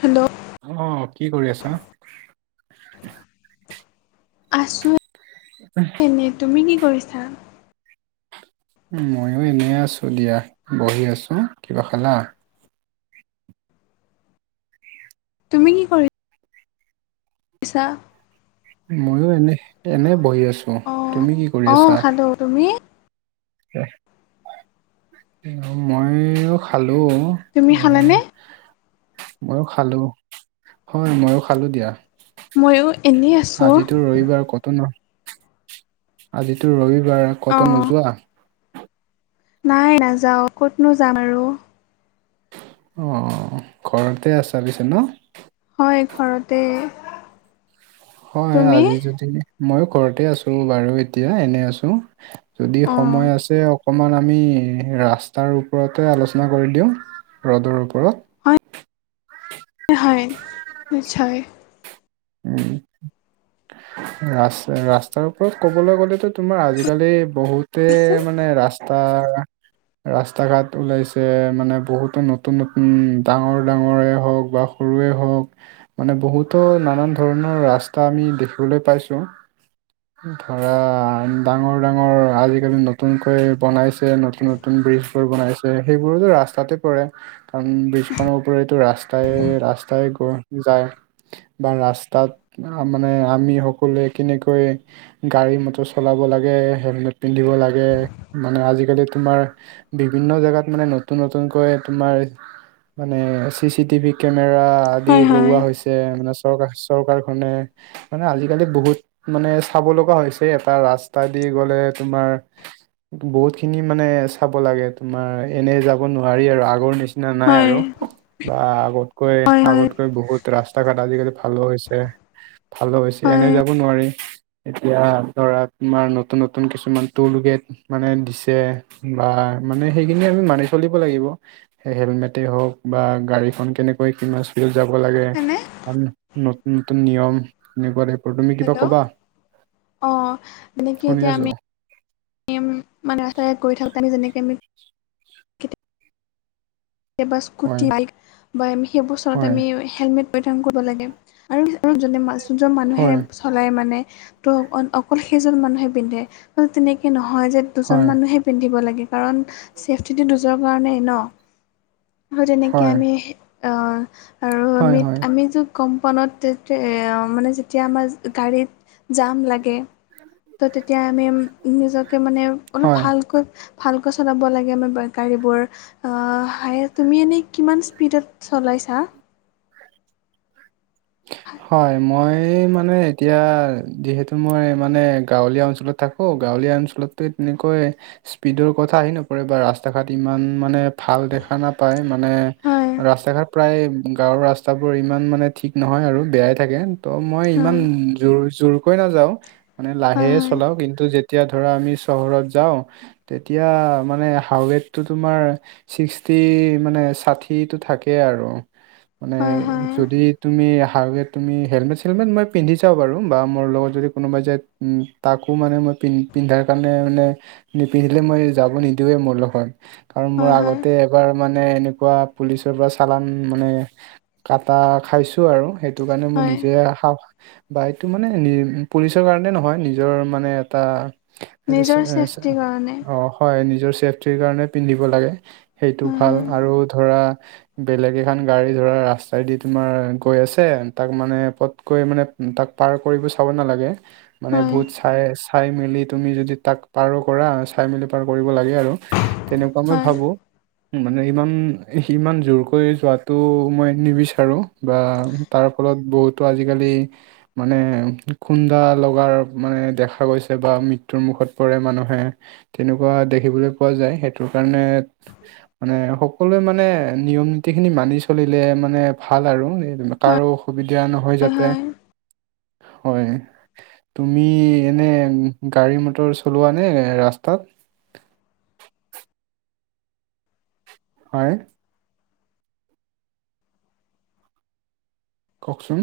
Hello. অ', কি কৰি আছা? আছো এনে, তুমি কি কৰিছা? মইয়ো এনেই আছোঁ দিয়া, বহি আছো, কিবা খালা? তুমি কি কৰি? ছা। মইয়ো এনে, এনে বহি আছো, অ তুমি কি কৰি অ আছা? খালোঁ তুমি? মইও খালো। তুমি এ খালানে মইয়ো খালো, হয়' ময়ো খালো দিয়া। ময়ো এনেই আছোঁ আজিতো ৰবিবাৰ কতো নো আজিতো ৰবিবাৰ অ কতো নোযোৱা? নাই নাযাওঁ ক'তনো যাম আৰু। অঁ ঘৰতে আছা পিছে ন? হয় ঘৰতে। হয়, তুমি আজি যদি মইও ঘৰতে আছো বাৰু, এতিয়া এনে আছো। যদি অ সময় আছে অকমান আমি ৰাস্তাৰ ওপৰতে আলোচনা কৰি দিওঁ। ৰদৰ ওপৰত। হয় হয় নিশ্চয়। ৰাস্তাৰ ওপৰত ক'বলে গ'লেতো তোমাৰ আজিকালি বহুতে কোৱাচোন মানে ৰাস্তা ৰাস্তা ঘাট ওলাইছে, মানে বহুতো নতুন নতুন ডাঙৰ ডাঙৰে হওঁক বা সৰুৱে হওঁক মানে বহুতৰ নানান ধৰণৰ ৰাস্তা আমি দেখিবলে পাইছো। ধৰা ডাঙৰ, ডাঙৰ আজিকালি নতুনকৈ বনাইছে নতুন নতুন ব্ৰীজবোৰ বনাইছে। সেইবোৰো ৰাস্তাতে পৰে, কাৰণ ব্ৰিজখনৰ ওপৰেটো ৰাচ ৰাস্তাই গৈ যায়। বা ৰাস্তাত মানে আমি সকলোৱে কেনেকৈ গাড়ী মটৰ চলাব লাগে, হেলমেট পিন্ধিব লাগে, মানে আজিকালি তোমাৰ বিভিন্ন জেগাত মানে নতুন নতুনকৈ তোমাৰ মানে চি চি টিভি কেমেৰা আদি হয় হয় লগোৱা হৈছে মানে চৰকাৰ চৰকাৰখনে। মানে আজিকালি বহুত মানে চাব লগা হৈছে, এটা ৰাস্তা দি গ'লে তোমাৰ বহুত খিনি মানে চাব লাগে তোমাৰ, এনে যাব নোৱাৰি আৰু আগৰ নিচিনা না নাই হয় আৰু বা আগতকৈ হয় হয় আগতকৈ বহুত ৰাস্তা ঘাট আজিকালি ভালো হৈছে, ভালো হৈছে এনে হয় যাব নোৱাৰি। এতিয়া ধৰা তোমাৰ নতুন নতুন কিছুমান টোলগেত মানে দিছে বা মানে সেইখিনি আমি মানি চলিব লাগিব। সে হেলমেটে হওঁক বা গাড়ীখন কেনেকৈ কিমান যাব লাগে, হেল্ল' নতুন নতুন নিয়ম এনেকুৱা আৰু তুমি কিবা কবা? অ যেনেকে শুনি এতিয়া আছো। আমি মানে ৰাস্তাৰে গৈ থাকোতে আমি যেনেকে আমি হয় স্কুটি, বাইক বা আমি সেইবোৰ চলাওঁতে হয় আমি হেলমেট পৰিধান কৰিব লাগে। আৰু আৰু যোনে যোনজন মানুহে হয় চলাই মানে ত' অ অকল সেইজন মানুহে পিন্ধে, তেনেকে নহয় যে দুজন হয় মানুহে পিন্ধিব লাগে, কাৰণ চেফটিটো দুজৰ কাৰণেই ন। আৰু তেনেকে হয় আমি অ আৰু হয় আমি হয় আমি যো কম্পনত, মানে যেতিয়া আমাৰ গাড়ীত জাম লাগে। ত' তেতিয়া আমি নিজকে মানে অলপ হয় ভালকৈ ভালকৈ চলাব লাগে আমাৰ গাড়ীবোৰ আ ভাই তুমি এনেই কিমান স্পীডত চলাইছা? হয়' মই মানে এতিয়া যিহেতু মই মানে গাঁৱলীয়া অঞ্চলত থাকোঁ, গাঁৱলীয়া অঞ্চলতো তেনেকৈ স্পীডৰ কথা আহি নপৰে বা ৰাস্তা ঘাট ইমান মানে ভাল দেখা নাপায় মানে, হয় ৰাস্তা ঘাট প্ৰায়, গাঁৱৰ ৰাস্তাবোৰ ইমান মানে ঠিক নহয় আৰু বেয়াই থাকে, ত' মই ইমান হয় জোৰ জোৰকৈ নাযাওঁ। মানে লাহেৰে হয় চলাও, কিন্তু যেতিয়া ধৰা আমি চহৰত যাওঁ। তেতিয়া, মানে হাৱেতটো তোমাৰ ছিক্সটি মানে ষাঠিটো থাকে আৰু মানে হয় হয় হয় যদি তুমি হাইৱেত তুমি, হেলমেট চেলমেট মই পিন্ধি যাওঁ বাৰু বা মোৰ লগত যদি কোনোবাই যায়। উম, তাকো মানে মই পিন--পিন্ধাৰ কাৰণে মানে নিপিন্ধিলে মই যাব নিদিওঁৱে মোৰ লগত, কাৰণ মোৰ হয় হয় আগতে এবাৰ মানে এনেকুৱা পুলিচৰ পৰা চালান মানে কাটা খাইছো আৰু। সেইটো কাৰণে মই হয় নিজে সা বা ইটো মানে নি পুলিচৰ কাৰণে নহয়, নিজৰ মানে এটা- হেৰি চে নিজৰ চে চেফটিৰ কাৰণে অ' হয়, নিজৰ ছেফটিৰ কাৰণে পিন্ধিব লাগে, সেইটো হয় ভাল আৰু ধৰা বেলেগ এখন গাড়ী ধৰা ৰাস্তাই দি তোমাৰ গৈ আছে, তাক মানে পটকৈ মানে তাক পাৰ কৰিব চাব নালাগে। মানে হয় বহুত চাই আছ চাই মেলি তুমি যদি তাক পাৰো কৰা, চাই মেলি পাৰ কৰিব লাগে আৰু তেনেকুৱা মই হয় ভাবোঁ। মানে ইমান সি ইমান জোৰকৈ যোৱাটো মই নিবিচাৰো। বা তাৰ ফলত বহুতো আজিকালি মানে খুন্দা লগাৰ মানে দেখা গৈছে বা মৃত্যুৰ মুখত পৰে মানুহে। তেনেকুৱা দেখিবলৈ পোৱা যায়, সেইটোৰ কাৰণে মানে সকলোৱে মানে নিয়ম নীতি খিনি মানি চলিলে মানে ভাল আৰু। এই হয় হয় কাৰো অসুবিধা নহয় হয় যাতে, হয় হয়। তুমি এনে গাড়ী মটৰ চলোৱা নে ৰাস্তাত? হয়। কওকচোন।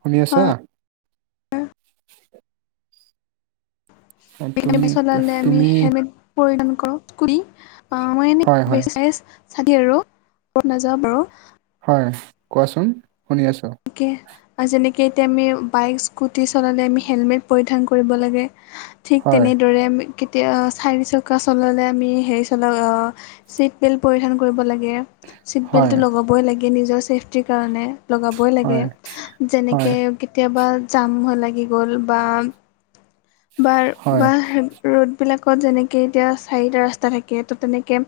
শুনি আছা? হয় তুমি [unintelligible] চলালে আমি তুমি সেনে [unintelligible] হয় হয় চালি আৰু ক'ত নাযাওঁ বাৰু। হয়, কোৱাচোন, শুনি আছোঁ। কে আজিলেকে, এতিয়া আমি বাইক স্কুটি চলালে আমি হেলমেট পৰিধান কৰিব লাগে, ঠিক হয়, তেনেদৰে আমি কে তিয়া চাৰি চকা চলালে আমি হেৰি চলাওঁ অ', চিট বেল্ট পৰিধান কৰিব লাগে। চিট হয়, বেল্টটো লগাবই লাগে নিজৰ চেফটিৰ কাৰণে, লগাব বই লাগে, হয়, হয়, যেনেকে কেতিয়াবা জাম হৈ লাগি গ'ল বা। বা হয়, বা ৰ'দবিলাকত যেনেকে এতিয়া চাৰিটা ৰাস্তা থাকে ত' তেনেকে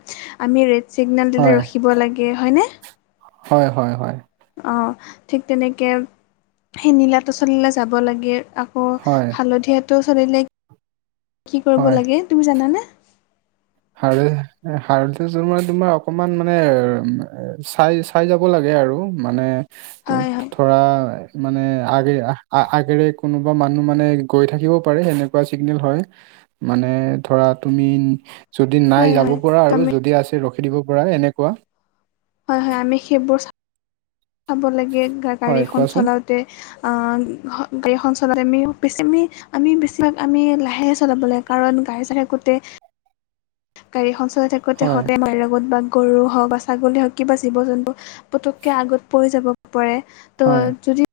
আমি ৰেড চিগনেল হয়, দিলে ৰখিব লাগে, হয়নে? হয়, হয়, হয়। অ', ঠিক তেনেকে সেই নীলাটো চলিলে যাব লাগে। অ', হয়, হালধীয়াটো চলিলে কি কৰিব হয়। লাগে, তুমি জানানে? হালধীয়া, এ, হালধীয়াটো তোমাৰ তোমাৰ অকমান মানে চাই, চাই চাই যাব লাগে আৰু মানে হয় কত হয় ধৰা মানে আগেৰে আ-আ-আগেৰে কোনোবা মানুহ মানে গৈ থাকিবও পাৰে সেনেকুৱা চিগনেল হয়। মানে ধৰা তুমি যদি নাই হয় যাব হয় পাৰা আৰু তুমি যদি আছে ৰখি দিব পাৰা এনেকুৱা হয় হয় আমি সেইবোৰ চাব লাগে গা গাড়ী হয় এখন কোৱাচোন চলাওঁতে আ হ গাড়ী এখন চলাওঁতে আমি বেছি আমি আমি বেছিভাগ আমি লাহে চলাব লাগে কাৰণ গাই চাই থাকোঁতে গাড়ীখন চলাই থাকোঁতে হয় হঁতে মাৰ লগত বা গৰু হওক বা ছাগলী হওক কিবা জীৱ জন্তু পতকে আগত পৰি যাব পাৰে হয় ত' যদি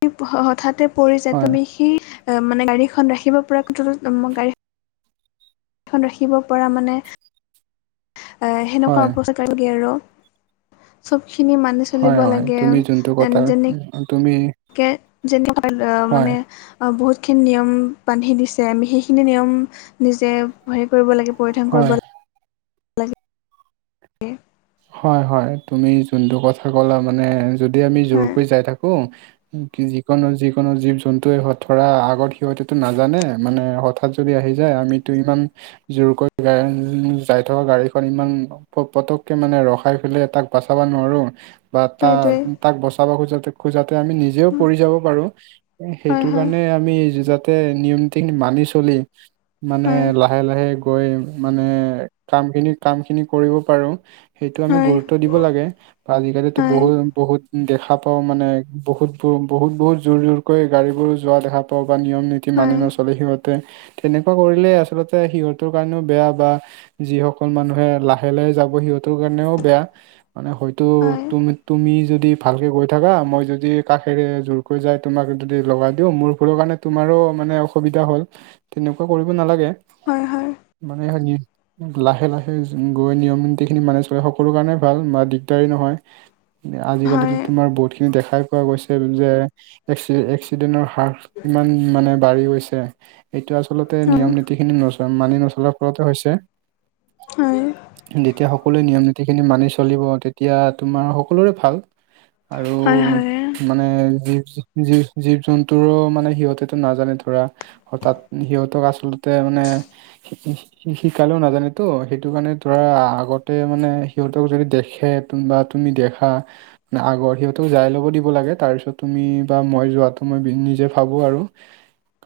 হঠাতে পৰি যায় হয় তুমি সেই মানে গাড়ী খন ৰাখিব পৰা [unintelligible] খন ৰাখিব পৰা মানে এ সেনেকুৱা হয় উপ [unintelligible] লাগে আৰু চবখিনি মানি হয় চলিব হয় লাগে আও তুমি যোনটো কথা যেনে তুমি কে যেনেকুৱা হয় মানে অ বহুতখিনি নিয়ম বান্ধি দিছে আমি সেইখিনি নিয়ম নিজে হেৰি কৰিব লাগে পৰিধান হয় কৰিব লাগ এ হয় হয় তুমি যোনটো কথা কলা মানে যদি আমি হয় যোৰকৈ যাই থাকো কি যিকোনো যিকোনো জীৱ জন্তুৱে হক ধৰা আগতে সিহঁতেতো নাজানে মানে হঠা তাত যদি আহি যায় আমিতো ইমান জোৰকৈ গা যাই থকা গাড়ীখন ইমান পতক কে মানে ৰখাই ফেলে তাক বাচাবা নোৱাৰো বা তাৰ সেইটোৱে তাক বচাব খোজা খোজাতে আমি নিজেও পৰি যাব পাৰো হয় সেইটো হয় কাৰণে আমি যাতে নিয়মতিনি মানি চলিম মানে হয় লক লাহে লাহে গৈ মানে কামখিনি কাম খিনি কৰিব পাৰো সেইটো আমি হয় গুৰুত্ব দিব লাগে আজিকালিতো হয় বহুত বহুত দেখা পাও মানে বহুত ব বহুত বহুত জোৰ জোৰ কৈ গাড়ীবোৰ যোৱা দেখা পাও বা নিয়ম নীতি মানি হয় নচলে সিহঁত তেন তেনেকুৱা কৰিলে আচলতে সিহঁতৰ কাৰণেও বেয়া বা যিসকল মানুহে লাহে লাহে যাব সিহঁতৰ কাৰণেও বেয়া মানে হয়তো হয় তুমি তুমি যদি ভালকে গৈ থাকা মই যদি কাষেৰে জোৰকৈ যায় তোমাক যদি লগাই দিওঁ মোৰ ভুলৰ কাৰণে তোমাৰো মানে অসুবিধা হ'ল তেনেকুৱা কৰিব নালাগে হয় হয় মানে সে লাহে লাহে গৈ নিয়ম নীতি খিনি মানে চলা সকলো কাৰণে ভাল বা দিগদাৰী নহয় হয় আজিকালি হয় হয় তোমাৰ বহুত দেখাই পোৱা গৈছে যে এক্স এক্সিডেণ্টৰ হাৰ কিমান মানে বাঢ়ি গৈছে এইটো আচলতে নিয়ম নীতিখিনি নচ মানি নচলাৰ ফলতে হৈছে হয় যেতিয়া সকলোৱে নিয়ম নীতিখিনি মানি চলিব তেতিয়া তোমাৰ সকলোৰে ভাল আৰু হয় তোমা মানে জী জী জীৱ জন্তুও মানে সিহঁতেটো নাজানে ধৰা হঠাৎ সিহঁতক আচলতে মানে শি শি শিকালেও নাজানেতো সেইটো কাৰণে ধৰা আগত তে মানে সিহঁতেও যদি দেখে বা তুমি দেখা না আগৰ সিহঁতেও যাই ল'ব দিব লাগে তাৰ পিছত তুমি বা মই যোৱাটো মই নিজে ভাবো আৰু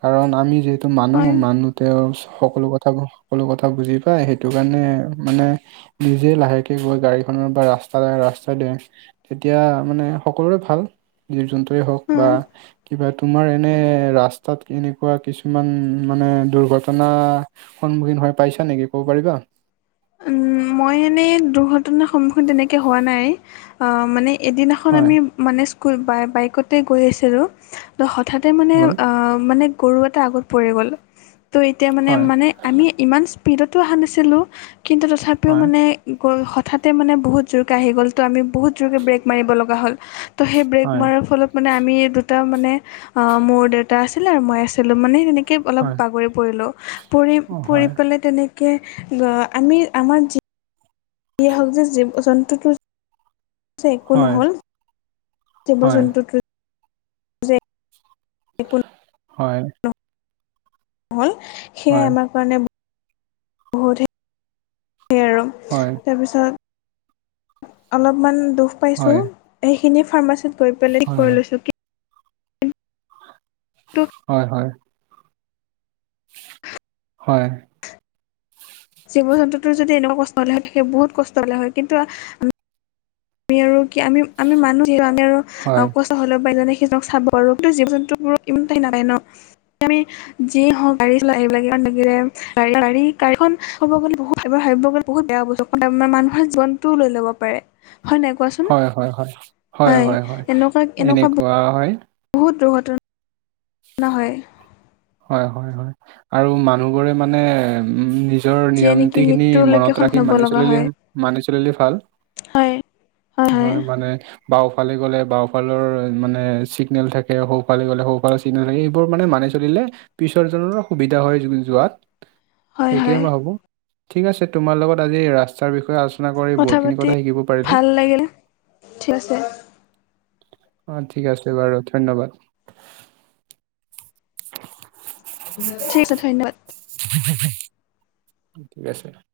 কাৰণ আমি যিহেতু মানুহ হয় মানুহ তেওঁ সকলো কথা সকলো কথা বুজি পায় সেইটো কাৰণে মানে- নিজে লাহেকে গৈ গাড়ীখনৰ বা ৰাস্তা ৰাস্তা দিয়। তেতিয়া মানে সকলোৰে ভাল জীৱ-জন্তুুৱৰে হওক হয় বা- কিবা তোমাৰ এনে ৰাস্তাত কেনেকুৱা কিছুমান মানে দুৰ্ঘটনা- সন্মুখীন হৈ পাইছা নেকি ক'ব পাৰিবা? উম মই এনে দুৰ্ঘটনাৰ সন্মুখীন তেনেকে হোৱা নাই অঁ' মানে- এদিনাখন হয় আমি মানে স্কুল বাইকতে গৈ আছিলোঁ। ত' হঠাতে মানে হয় অ মানে গৰু এটা আগত পৰি গ'ল ত' এতিয়া মানে হয় মানে- আমি ইমান স্পীডতো অহা নাছিলোঁ, কিন্তু তথাপিও হয় মানে গ'ল, হঠাতে মানে বহুত জোৰকে আহি গ'ল ত' আমি বহুত জোৰকে ব্ৰেক মাৰিব লগা হ'ল। ত' সেই ব্ৰেক হয় মাৰাৰ ফলত মানে আমি দুটা মানে অ', মোৰ দেউতা আছিলে আৰু মই আছিলোঁ মানে সেনে কে অলপ হয় বাগৰি পৰিলোঁ। পৰি, অ পৰি হয় পেলাই তেনেকে আমি আমাৰ যি হওক যে জীৱ জন্তুটো যে একো হয় নহ'ল। জীৱ হয় জন্তুটো একো হয় নহ'ল, সেয়াই হয় আমাক [unintelligible] হয়। তাৰপিছত অলপমান দুখ পাইছোঁ, হয় হয় এইখিনি ফাৰ্মাচীত [unintelligible] কিন্তু হয় হয়। হয়। জীৱ জন্তুটোৰ যদি এনেকুৱা কষ্ট হ'লে হয় সেই বহুত কষ্ট হ'লে হয়, কিন্তু আ মি, আৰু কি আমি, আমি মানুহ যিহেতু আমি আৰু ক হয় [unintelligible] যি এ হওঁক [unintelligible] গাড়ি খন [unintelligible] বহুত বেয়া বস্তু। মানে মানুহৰ জীৱনতটোও লৈ ল'ব পাৰে, হয় নাই কোৱাচোন, হয়, হয়, হয়। হয়, এনেকুৱা, এনেকুৱা খোৱা হয়। বহুত দুৰ্ঘট না হয়। হয়, হয়, হয় আৰু মানুহবোৰে মানে উম নিজৰ যিয়ে নিয়ম নেকি নীতিখিনি মৃত্যুলৈকে মনত ৰাখি সন্মুখীন হ'ব মানি লগা চলিলে হয় মানি চলিলে ভাল। হয় হয় মানে বাওঁফালে গ'লে বাওঁফালৰ মানে চিগনেল থাকে, সৌফালে গ'লে সৌফালৰ চি গনেল, এইবোৰ মানে মানি চলিলে পিছৰজনৰো সুবিধা হয় যোৱাত, হয় সেইটোৱে হয় মই ভাৱোঁ। ঠিক আছে তোমাৰ লগত আজি এই ৰাস্তাৰ বিষয়ে আ লোচনা, কবি বহুতখিনি কথা শিকিব পাৰিলোঁ। ভাল লাগিলে ঠিক আছে অঁ' ঠিক আছে বাৰু ধন্যবাদ। ঠিক আছে, ধন্যবাদ। [unintelligible]